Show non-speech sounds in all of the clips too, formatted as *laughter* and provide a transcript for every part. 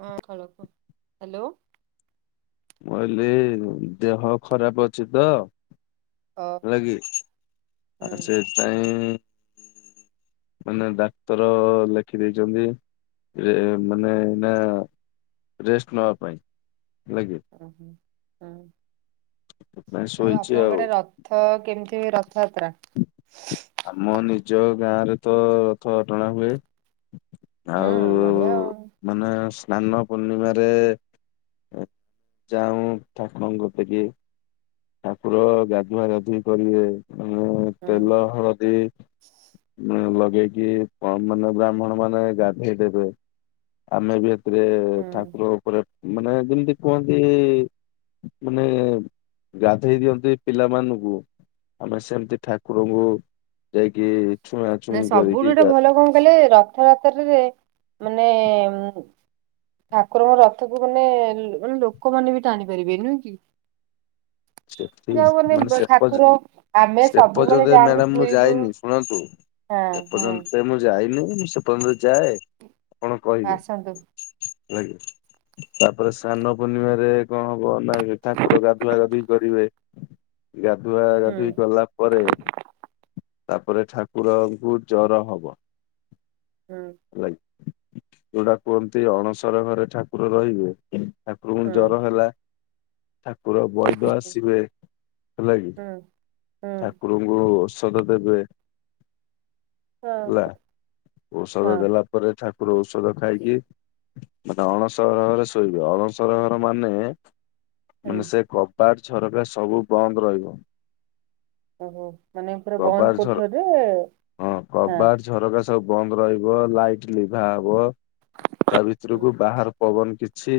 ନମସ୍କାର ହ୍ୟାଲୋ। କହିଲି ଦେହ ଖରାପ ଅଛି ତ ଓହୋ ହେଲକି ଆ ହୁଁ ସେ ନାଇଁ ମାନେ ଡାକ୍ତର ଲେଖି ଦେଇଛନ୍ତି ମାନେ ହୁଁ ଏଇନା ରେଷ୍ଟ ନବା ପାଇଁ ହେଲାକି। ସେଥିପାଇଁ ଆଉ ଶୋଇଛି ଆପଣଙ୍କ ଆଉ। ଆଡେ ରଥ? ରଥ କେମିତି ରଥଯାତ୍ରା? ଆମ ନିଜ ଗାଁରେ ତ ରଥ ଟଣା ହୁଏ। ଆଉ ହୁଁ ବଢିଆ ଆଉ ମାନେ ସ୍ନାନ ପୂର୍ଣ୍ଣିମାରେ ଯାଉଁ ଠାକୁରଙ୍କ କତିକି ଠାକୁର ଗାଧୁଆ ଗାଧୁଇ କରିବେ। ମୁଁ ହୁଁ ତେଲ ହଳଦୀ ଲଗେଇକି କଣ କି ମାନେ ବ୍ରାହ୍ମଣ ମାନେ ଗାଧେଇ ଦେବେ। ଆମେ ବି ଏଥିରେ ହୁଁ। ଠାକୁର ଉପରେ ମାନେ ଯେମିତି କୁହନ୍ତି ମାନେ ଗାଧେଇ ଦିଅନ୍ତି ପିଲାମାନଙ୍କୁ ଆମେ ସେମିତି ଠାକୁରଙ୍କୁ ଯାଇ କି ନା ସବୁଠୁ ଗୋଟେ ଭଲ କଣ କଲେ ରଥଯାତ୍ରାରେ ମାନେ ଠାକୁରଙ୍କ ରଥକୁ ମାନେ ମାନେ ଲୋକମାନେ ବି ଟାଣି ପାରିବେ ନୁହେଁ କି? ସେଠି *unintelligible* ଯାଉ ମାନେ ସେ ପର୍ଯ୍ୟ ଠାକୁର ଆମେ ସେ ସବୁବେଳେ ପର୍ଯ୍ୟନ୍ତ ଯାଆନ୍ତି ମ୍ୟାଡାମ ମୁଁ ପୁରୀକୁ। ଯାଇନି ଶୁଣନ୍ତୁ ହଁ ହଁ ସେପର୍ଯ୍ୟନ୍ତ ମୁଁ ଯାଇନି ମୁଁ ସେପର୍ଯ୍ୟନ୍ତ ଯାଏ। କଣ କହିବି ଆସନ୍ତୁ ତାପରେ ସାନ୍ନ ପୂର୍ଣ୍ଣିମାରେ କଣ ହବ ନା ଠାକୁର ଗାଧୁଆ ଗାଧୁଇ କରିବେ ଗାଧୁଆ ହୁଁ। ଗାଧୁଇ କଲା ପରେ ତାପରେ ଠାକୁରଙ୍କୁ ଜର ହବ। ହଁ। ହେଲାକି ଯୋଉଟା କୁହନ୍ତି ଅଣସର ଘରେ ଠାକୁର ରହିବେ ଠାକୁରଙ୍କୁ ହୁଁ ଜର ହେଲା ଠାକୁର ବୈଦାସ ହୁଏ ହେଲାକି ହୁଁ ହୁଁ ଠାକୁରଙ୍କୁ ଔଷଧ ଦେବେ। ହଁ ହେଲା ହଁ ଔଷଧ ଦେଲା ପରେ ଠାକୁର ଔଷଧ ଖାଇକି ମାନେ ଅଣସର ଘରେ ଶୋଇବେ ଅଣସର ଘର ମାନେ ହୁଁ। ମାନେ ସେ କବାଟ ଝରକା ସବୁ ବନ୍ଦ ରହିବ। ଓହୋ ମାନେ ପୁରା ବନ୍ଦ କବାଟ ଝର କୋଠିରିରେ ହଁ। ଝରକା ସବୁ ବନ୍ଦ ରହିବ ଲାଇଟ୍ ଲିଭା ହବ ହୁଁ। ତାଭିତରକୁ ବାହାର ପବନ କିଛି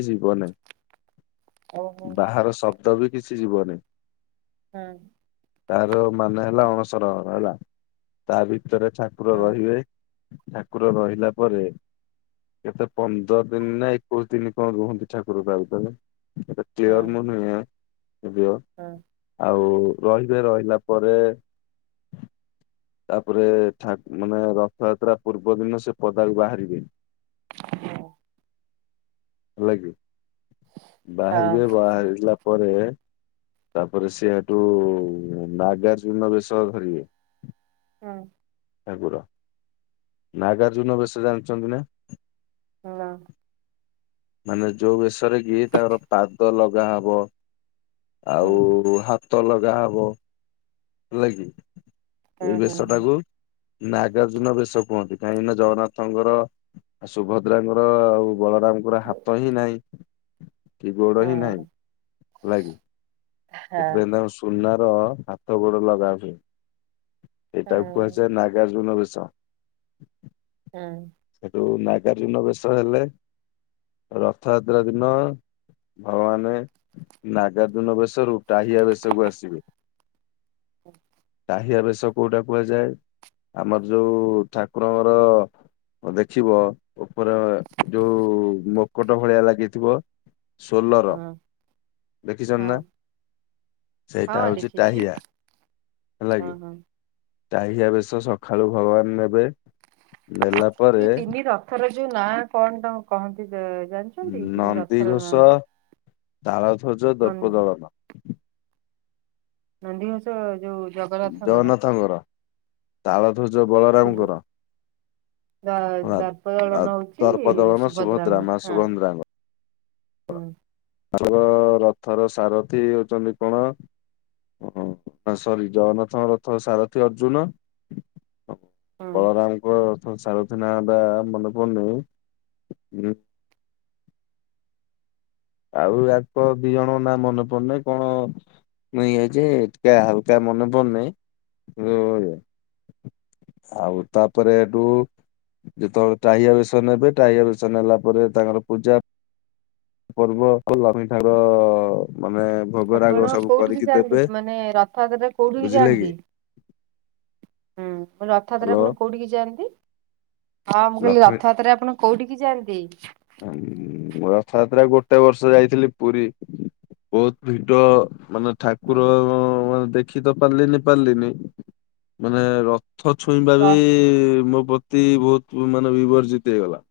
ଓହୋ ଯିବନାହିଁ ବାହାର ଶବ୍ଦବି କିଛି ଯିବନି। ହୁଁ। ତାର ମାନେ ହେଲା ଅଣସରହର ହେଲା ତା ଭିତରେ ଠାକୁ ଠାକୁର ହଁ ରହିବେ ଠାକୁର ରହିଲା ପରେ କେତେ ପନ୍ଦର ଦିନିନା ଏକୋଇଶି ଦିନ୍ କଣ ରୁହନ୍ତି ଠାକୁର ତା ଭିତରେ ସେ ହଁ କ୍ଲିୟର ମନେନାହିଁ ଏବେଓ ହଁ। ଆଉ ରହିବେ ରହିଲା ପରେ *inaudible* ତାପରେ ମାନେ ରଥଯାତ୍ରା ପୂର୍ବ ଦିନ ସେ ପଦାକୁ ବାହାରିବେ। ହେଲାକିି ହଁ ବାହାରିବେ ବାହାରିଲା ପରେ ତାପରେ ସିଏ ଏଠୁ ନାଗାର୍ଜୁନ ବେଶ ଧରିବେ। ହଁ। ଠାକୁର ନାଗାର୍ଜୁନ ବେଶ ଜାଣିଚନ୍ତି ନା? ହାଲୋ। ମାନେ ଯୋଉ ବେଶରେକି ତାଙ୍କର ପାଦ ଲଗା ହବ ହୁଁ ଆଉ ହାତ ଲଗାହବ ହେଲାକି ହୁଁ ସେଏ ହୁଁ ହୁଁ ବେଶଟାକୁ ନାଗାର୍ଜୁନ ବେଶ କୁହନ୍ତି କାହିଁକିନା ଜଗନ୍ନାଥଙ୍କର ସୁଭଦ୍ରାଙ୍କର ଆଉ ବଳରାମଙ୍କ ହାତହିଁ ନାହିଁ କି ଗୋଡ଼ହିଁ ନାହିଁ ହୁଁ ହେଲାକି। ହଁ ସେଥିପାଇଁ ତାଙ୍କ ସୁନାର ହାତ ଗୋଡ଼ ଲଗା ହୁଏ। ଏଟାକୁ ହୁଁ କୁହାଯାଏ ନାଗାର୍ଜୁନ ବେଶ। ହୁଁ। ହେଠୁ ନାଗାର୍ଜୁନ ବେଶ ହେଲେ ରଥଯାତ୍ରା ଦିନ ଭଗବାନ ଆଉ ଆମେ ନାଗାର୍ଜୁନ ବେଶରୁ ଟାହିଆ ବେଶକୁ ଆସିବେ। *inaudible* ପାହିଆ ବେଶ କୋଉଟା କୁହାଯାଏ ଆମର ଯୋଉ ଠାକୁରଙ୍କର ଦେଖିବ ଉପରେ ଯୋଉ ମୁକଟ ଭଳିଆ ଲାଗିଥିବ ଷୋଲର ହଁ ହଁ ଦେଖିଛନ୍ତିନା? ସେଇଟା ହଁ ହଉଚି ଦେଖିଛି ଟାହିଆ ହଁ ହେଲାକିି। ହଁ। ଟାହିଆ ବେଶ ସକାଳୁ ଭଗବାନ ନେବେ ନେଲା ପରେ ଏ ତିନି ରଥର ଯୋଉ ନାଁ କଣତ କହନ୍ତି ଜ ଜାଣି ନନ୍ଦିଘୋଷ ଦାଳଧ୍ୱଜ ନନ୍ଦୀ ଦର୍ପଦଳନ। ନନ୍ଦୀଘୋଷ ଯୋଉ ଜଗନ୍ନାଥଙ୍କର ତାଳଧ୍ଵଜ ବଳରାମଙ୍କର ଦର୍ପଦଳନ ହଉଛି ଦର୍ପଦଳନ ସୁଭଦ୍ରାଙ୍କ ସୁଭଦ୍ରା ମା ହଁ ସୁଭଦ୍ରାଙ୍ଗ ହୁଁ ଆର ରଥର ସାରଥି ହଉଛନ୍ତି କଣ? ଓ ସରି ଜଗନ୍ନାଥଙ୍କ ରଥର ସାରଥିୀ ଅର୍ଜୁନ। ହୁଁ। ବଳରାମଙ୍କ ରଥର ସାରଥି ନା ଟା ମନେ ପଡୁନି? ଆଉ ଆକ ଦି ଜଣ ନା ମନେ ପଡୁନି କଣ? ମୁ ଇଏ ଯେ ଏ ହାଲକା ମନେପଡୁ ନାହିଁ। ଆଉ ତାପରେ ଏଠୁ ଯେତେବେଳେ ଟାହିଆ ବେଶ ନେବେ ଟାହିଆ ବେଶ ନେଲା ପରେ ତାଙ୍କର ପୂଜା ପର୍ବ କଲମୀ ଠାର ମାନେ ଭୋଗ ରାଗ ଆପଣ ସବୁ କୋଉଠିକି କରିକି ଯାଆନ୍ତି ଦେବେ ମାନେ ରଥଯାତ୍ରାରେ କୋଉଠିକି ବୁଝିଲେ ଯାଆନ୍ତି? କି? ହୁଁ ରଥଯାତ୍ରା ହ୍ୟାଲୋ ଆପଣ କୋଉଠିକି ଯାଆନ୍ତି? ହଁ ମୁଁ କହିଲି ଲକ୍ଷ୍ମୀ ରଥଯାତ୍ରାରେ ଆପଣ କୋଉଠିିକି ଯାଆନ୍ତି? ହ ମୁଁ ରଥଯାତ୍ରାକୁ ଗୋଟେ ବର୍ଷ ଯାଇଥିଲି ପୁରୀ। ବହୁତ ଭିଡ ମାନେ ଠାକୁର ଓହୋ ମାନେ ଦେଖି ତ ପାରିଲିନି ପାରିଲିନି ମାନେ ର ରଥ ଛୁଇଁବା ବି ରଥ୍ ମୋ ପ ତି ବହୁତ ମାନେ ବିବର୍ଜିତ ହେଇଗଲା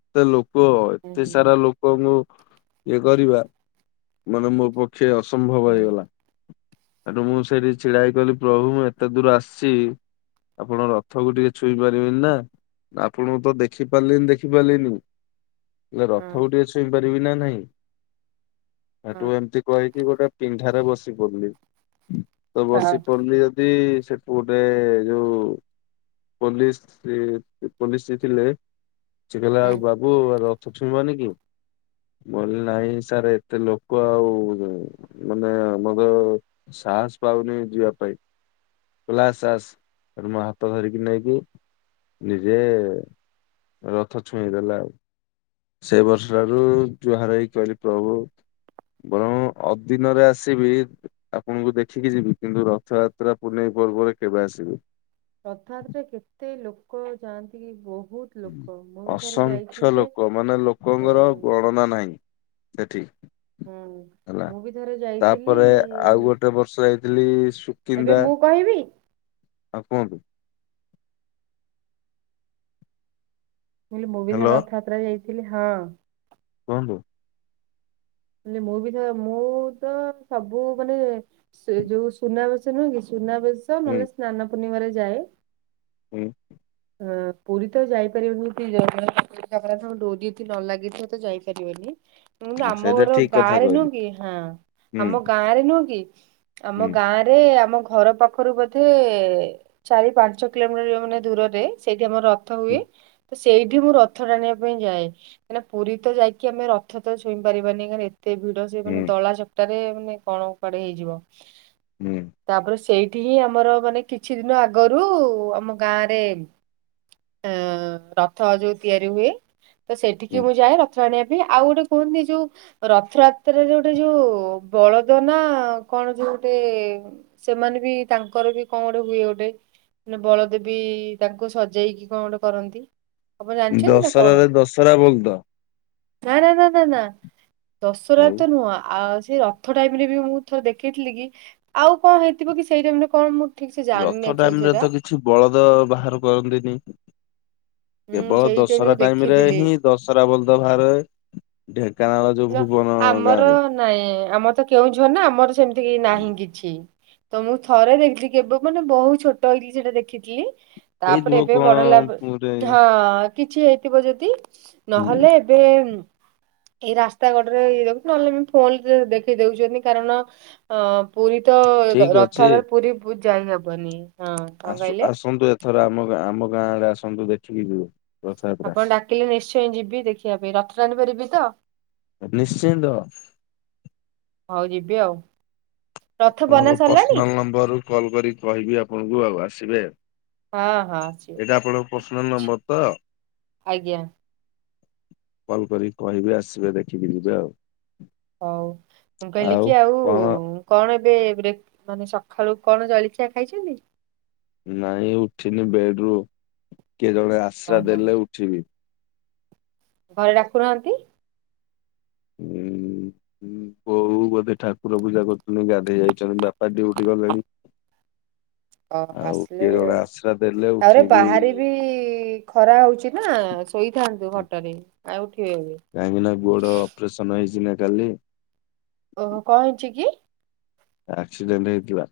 ଏତେ ଲୋକ ହୁଁ ଏତେ ସାରା ହୁଁ ଲୋକ। ଲୋକଙ୍କୁ ଇଏ କରିବା ମାନେ ମୋ ପକ୍ଷେ ଅସମ୍ଭବ ହୁଁ ହେଇଗଲା। ଆ ମୁଁ ସେଇଠି ଛିଡା ହେଇକହିଲି ପ୍ରଭୁ ମୁଁ ଏତେ ଦୂର ଆସିଛି। ଆପଣଙ୍କ ରଥକୁ ଟିକେ ଛୁଇଁ ପାରିବେନି ନା ଆପଣଙ୍କୁ ତ ଦେଖି ପାରିଲେନି ଦେଖିପାରିଲିନି। ହେଲେ ହୁଁ ହୁଁ ରଥକୁ ଟିକେ ଛୁଇଁ ପାରିବି ନା ନାହିଁ ହୁଁ ଏଠୁ ଏମିତି କହିକି ଗୋଟେ ବସି ପଡିଲି ତ ହଁ ବସି ପଡିଲି ଯି ଯେମିିତୀ ସେଠୁ ଗୋଟେ ଯୋଉ ପୋଲିସ ପୋଲିସ ଥିଲେ ସେ କହିଲା ଆଉ ହୁଁ। ବା ବୁ ରଥ ଛୁଇଁବନି କି? ମୁଁ କହିଲି ନାହିଁ ସାର୍ ଏତେ ଲୋକ ଆଉ ମାନେ ଆମର ସାହସ ପାଉନି ଯିବା ପାଇଁ। କହିଲା ଆସ ଆସ ସେଠୁ ମୋ ହାତ ଧରିକି ନେଇକି ନିଜେ ରଥ ଛୁଆଇଁଦେଲା ଆଉ ସେଇ ବର୍ଷ ଠାରୁ ଯୁହାର ହେଇ କହିଲି ପ୍ରଭୁ ବରଂ ଅଦିନରେ ଆସିବି ଆପଣଙ୍କୁ ଦେଖିକି ଯିବି କିନ୍ତୁ ରଥଯାତ୍ରା ପୁନେଇ ପର୍ବରେ କେବେ ଆସିବିନି। ରଥଯାତ୍ରାରେ କେତେ ଲୋକ ଯାଆନ୍ତି ବହୁତ ଲୋକ ମୁଁ ବି ଥରେ ଯାଇଥିଲି ଅସଂଖ୍ୟ ଯେ ଲୋକ ମାନେ ହଁ ଲୋକଙ୍କର ଗଣନା ନାହିଁ। ସେଠି। ହୁଁ। ହେଲା ତାପରେ ଆଉ ଗୋଟେ ବର୍ଷ ଯାଇଥିଲି ଏବେ ସୁକିନ୍ଦା। ମୁଁ କହିବି ମୁଁ ହଉ କୁହନ୍ତୁ? କୁହିଲି ମୁଁ ବି ଥରେ ହ୍ୟାଲୋ ରଥଯାତ୍ରା ଯାଇଥିଲି ହଁ। କୁହନ୍ତୁ? ମୁଁ ବି ତ ମୁଁ ତ ସବୁ ମାନେ ସେ ଯୋଉ ସୁନାବେଶ ନୁହେଁ କି ସୁନାବେଶ ହୁଁ ନହେଲେ ସ୍ନାନ ପୂର୍ଣିମାରେ ଯାଏ। ହୁଁ। ଅ ପୁରୀ ତ ଯାଇପାରିବନି ଏ ଜଗା ଡୋରିି ନ ଲାଗିଥିବ ତ ଯାଇପାରିବେନି। ଉଁ ସେଇଟା ଆମଘର ଠିକ କଥା ଗାଁରେ ନୁହଁ କହିଲୁ କି ହଁ ହୁଁ ଆମ ଗାଁରେ ନୁହଁ କି ଆମ ହୁଁ। ଗାଁରେ ଆରେ ଆମ ଘର ପାଖରୁ ବୋଧେ ଚାରି ପାଞ୍ଚ କିଲୋମିଟର ମାନେ ଦୂରରେ ସେଇଠି ଆମର ରଥ ହୁଏ ହୁଁ ତ ସେଇଠି ମୁଁ ରଥ ଟାଣିବା ପାଇଁ ଯାଏ। କାଇକିନା ପୁରୀ ତ ଯାଇକି ଆମେ ରଥ ତ ଛୁଇଁ ପାରିବାନି କାଇକିନା ଏତେ ଭିଡ। ଜେ ମାନେ ହୁଁ ଦଳା ଚକଟାରେ ମାନେ କଣ କୁଆଡେ ହେଇଯିବ ହୁଁ ତାପରେ ସେଇ ଏଠି ହିଁ ଆମର ମାନେ କିଛି ଦିନ ଆଗରୁ ଆମ ଗାଁ ରେ ଅ ରଥ ଯୋଉ ତିଆରି ହୁଏ ତ ସେଠିକି ହୁଁ। ମୁଁ ଯାଏ ରଥ ଥ ଟାଣିବା ପାଇଁ ଆଉ ଗୋଟେ କୁହନ୍ତି ଯୋଉ ରଥଯାତ୍ରାରେ ଗୋଟେ ଯୋଉ ବଳଦ ନା କଣ ଯୋଉ ଗୋଟେ ସେମାନେ ବି ତାଙ୍କର ବି କଣ ଗୋଟେ ହୁଏ ଗୋଟେ ମାନେ ବଳଦେବୀ ତାକୁ ସଜେଇକି କଣ ଗୋଟେ କରନ୍ତି। ଆପଣ ଜାଣିଛନ୍ତି ନା କଣ? ଦଶରାରେ ଦଶରା ବଳଦ। ନା ନା ନା ନା ନା ଦଶରା ଆଉ ତ ନୁହଁ ଆଉ ସେ ର ରଥ ଟାଇମ୍ ରେ ବି ମୁଁ ଥର ଦେଖିଥିଲି କି ଆଉ କଣ ହେଇଥିବ କି ସେଇ ଟାଇମ୍ ରେ କଣ ମୁଁ ଠିକ୍‌ ସେ ରଥ ଜାଣିନି ଟାଇମ ଆକ୍ଚୁଆଲି ରେ ସେଟା। ତ କିଛି ବଳଦ ବାହାର କରନ୍ତିନି ହୁଁ କେବଳ ସେଇ ଟାଇମ ଦଶରା ମୁଁ ଟାଇମ୍ ରେ ଦେଖିଥିଲି। ହିଁ ଦଶରା ବଳଦ ବାହାରେ ଢେଙ୍କାନାଳ ଯୋଉ ନା ଭୁବନ ଆମର ଗାଁରେ। ନାଇଁ ଆମର ତ କେଉଁଝର ନା ଆମର ସେମିତି ନାହିଁ କିଛି। ତ ମୁଁ ଥରେ ଦେଖିଲି କେବେ ମାନେ ବହୁତ ଛୋଟ ହେଇଥିଲି ସେଟା ଦେଖିଥିଲି। ହେଇଥିବ ତାପରେ ଏବେ କଣ ବଡ଼ ଗୋଟେ ହେଲାପରେ ହଁ। କିଛି ହେଇଥିବ ଯଦି ହୁଁ ନହେଲେ ଏବେ ଏଇ ରାସ୍ତା କଡରେ ଇ ଦେଖୁଛି ନହେଲେ ବି ଫୋନରେ ଦେଖେଇ ଦଉଛନ୍ତି କାରଣ ପୁରୀ ତ ଠିକ ଅଛି ରଥରେ ପୁରୀ ଯାଇହବନି। ଆସୁ ଆସନ୍ତୁ ଏଥର ଆମ ଆମ ଗାଁ ଆଡେ ଆସନ୍ତୁ ଦେଖିକି ଯିବେ। ରଥଯାତ୍ରା। ଆପଣ ଡାକିଲେ ନିଶ୍ଚୟ ଯିବି ଦେଖିବା ପାଇଁ ରଥଟାଣି ପାରିବି ତ? ନିଶ୍ଚିନ୍ତ। ହଉ ଯିବି ଆଉ ରଥ ଆପଣଙ୍କ ବନା ସରିଲାଣି? ପର୍ସନାଲ ନମ୍ବରରୁୁ କଲ୍ କରି କହିବି ଆପଣଙ୍କୁ ଆଉ ଆସିବେ। ହଁ ହଁ ସିଓର ଏଇଟା ଆପଣଙ୍କ ଠିକ ପର୍ସିନାଲ୍ ଅଛି। ନମ୍ବର ତ? ଆଜ୍ଞା କଲ୍ କରିକି କହିବି ଆସିବେ ଦେଖିକି ଯିବେ ଆଉ। ହଉ ମୁଁ କହିଲି କି ଆଉ କଣ ଏବେ ବ୍ରେକ ମାନେ ସକାଳୁ କଣ ଜଳଖିଆ ଖାଇଛନ୍ତି? ନାଇଁ ଉଠିନି ବେଡ୍‌ରୁୁ କିଏ ଜଣେ ଆଶ୍ରା ଓହୋ ଦେଲେ ଉଠିବି। ଘରେ ଡାକୁନାହାନ୍ତି। ହୁଁ ବୋଉ ବୋଧେ ଠାକୁର ପୂଜା କରୁଛନ୍ତି ଗାଧେଇ ଯାଇଛନ୍ତି ବାପ୍ ପା ଡ୍ୟୁଟି ଗଲେଣି। ହଁ ଆଉ ଆସିଲେ କିଏ ଜଣେ ଆଶ୍ରା ଦେଲେ ତାପରେ ଉଠିକି ବାହାରେ ବି ଖରା ହଉଛି ନା ଶୋଇଥାନ୍ତୁ ଖଟରେ ଆଉ ଉଠିବେନି। କାହିଁକି ନା ଗୋଡ଼ ଅପରେସନ ହେଇଛି ନା କାଲି। ଓହୋ କଣ ହେଇଚି କି? ଆକ୍ସିଡେଣ୍ଟ ହେଇଥିଲା।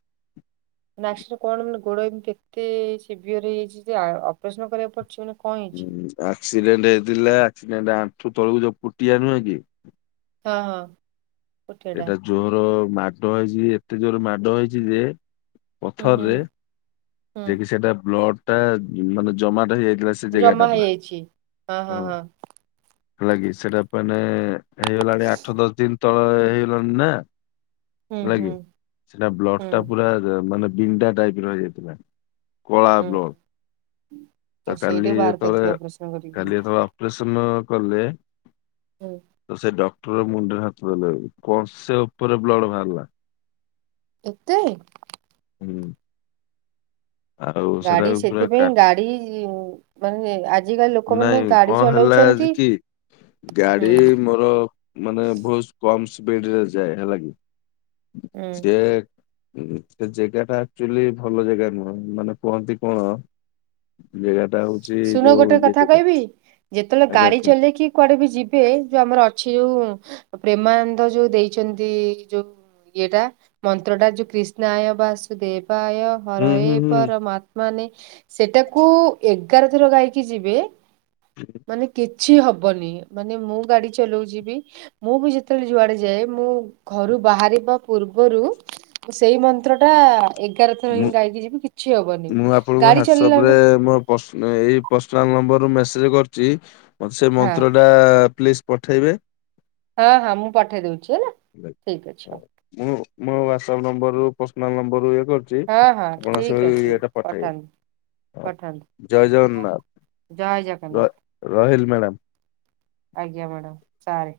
ନାକ୍ସରେ କଣ ମାନେ ଗୋଡ ଏମିତି ଏତେ ସିଭିୟର ହେଇଯାଇଛି ଯେ ଅପରେସନ କରିବାକୁ ପଡିଛି ମାନେ କଣ ହେଇଛି? ହଁ ଆକ୍ସିଡେଣ୍ଟ ହେଇଥିଲା ଆକ୍ସିଡେଣ୍ଟ ଆଣ୍ଠୁ ତଳକୁ ଯୋଉ ପୁଟିଆ ନୁହେଁ କି? ହଁ ହଁ। କୋଠିଆ ଟା ଏଇଟା ଜୋର ମାଡ ହେଇଛି ଏତେ ଜୋର ମାଡ ହେଇଛି ଯେ ହୁଁ ହୁଁ ପଥରରେ। ଯେ କି ହୁଁ ସେଟା ବ୍ଲଡ ଟା ମାନେ ଜମାଟା ହେଇଯାଇଥିଲା। ସେ ଜାଗା ଟା ଜମା ପୁରା। ହେଇଯାଇଛି ହଁ ହଁ ହଁ। ହେଲା କିି ସେଟା ମାନେ ହେଇଗଲାଣି ଆଠ ଦଶ ଦିନ ତଳେ ହେଇଗଲାଣି ନା। ହୁଁ ହେଲା ହୁଁ କି ସେଟା ବ୍ଲଡଟା ହୁଁ ପୁରା ମାନେ ବିଣ୍ଡା ଟାଇପର ହେଇଯାଇଥିଲା। କଳା ବ୍ଲକ ହୁଁ ଆଉ ସେଇଟା କୁ ବାହାର ଯେତେବେଳେ କରିିଥିବ ଅପରେସନ କାଲି କରିକି। ଯେତେବେଳେ ଅପରେସନ କଲେ ହୁଁ। ତ ସେ ଡକ୍ଟର ମୁଣ୍ଡରେ ହାତ ଦେଲେ କଂସେ ଉପରେ ବ୍ଲଡ ବାହାରିଲା। ଏତେ। ହୁଁ। ଆଉ ଗାଡି ସେଟାକୁ ପୁରା କା ସେଥିପାଇଁ ଗାଡି ମାନେ ଆ ନାଇଁ କଣ ହେଲା ଆଜି କି ହୁଁ ଗାଡି ମୋର ମାନେ ବୋହୁତ କମ ସ୍ପିଡରେ ଯାଏ ହେଲା କି ହୁଁ ସିଏ ହୁଁ ସେ ଜେଗାଟା ଆକଚ୍ୟୁଲି ଭଲ ଜାଗା ନୁହଁ ମାନେ କୁହନ୍ତି କଣ ଜେଗାଟା ହୋଉଚି ଶୁଣ ଯୋଉ ଗୋଟେ ଇଏ କଥା ଜାଗା। କହିବି ଯେତେବେଳେ ଆଜ୍ଞା ଗାଡି କୁହନ୍ତୁ। ଚଲେଇକି କୁଆଡେ ବି ଯିବେ ଯୋଉ ଆମର ଅଛି ଯୋଉ ପ୍ରେମାନନ୍ଦ ଯୋଉ ଦେଇଚନ୍ତି ଯୋଉ ଇଏଟା ମନ୍ତ୍ରଟା ଯୋଉ କ୍ରିଷ୍ଣାୟ ବାସୁଦେବାୟ ହର ହୁଁ ଏ ହୁଁ ହୁଁ ପରଆତ୍ମାନେ ସେଟାକୁ ଏଗାର ଥର ଗାଇକି ଯିବେ। ମାନେ କିଛି ହବନି ମାନେ ମୁଁ ଗାଡି ଚଲଉଚିବି ମୁଁ ବି ଯେତେବେଳେ ଯୁଆଡେ ଯାଏ। ମୁଁ ଘରୁ ବାହାରିବା ପୂର୍ବରୁ ସେଇ ମନ୍ତ୍ରଟା ଏଗାର ଥର ହିଁ ମୁଁ ଗାଇକି ଯିବି କିଛି ହବନି ଗାଡି ଚଲେଇଲା ବେଳେ ପ୍ରସ ନା ଏଇ ପ୍ରସନାଲ ନମ୍ବରୁ ମେସେଜ କରୁଚି। ମତେ ସେ ହଁ ମନ୍ତ୍ର ଟା ପ୍ଲିଜ ପଠେଇବେ। ହଁ ହଁ ମୁଁ ପଠେଇ ଦୋଉଚି ହେଲା ଠିକ୍ ଅଛି ହଁ, ହୋଉ। ମୁଁ ମୋ ହ୍ଵାଟ୍ସଆପ ନମ୍ବରରୁ ପର୍ସନାଲ ନମ୍ବରରୁ ଇଏ କରୁ ଚି ହଁ ହଁ ପଣସ ସେ ଠିକ ଅଛି ଇଏଟା ପଠେଇବେ। ପଠାନ୍ତୁ ହୋଉ ପଠାନ୍ତୁ ଜୟ ଜୟ ଜଗନ୍ନାଥ ଜଗନ୍ନାଥ ର-ରହିଲି ମ୍ୟାଡାମ୍। ଆଜ୍ଞା ମ୍ୟାଡାମ୍ ସାରେ।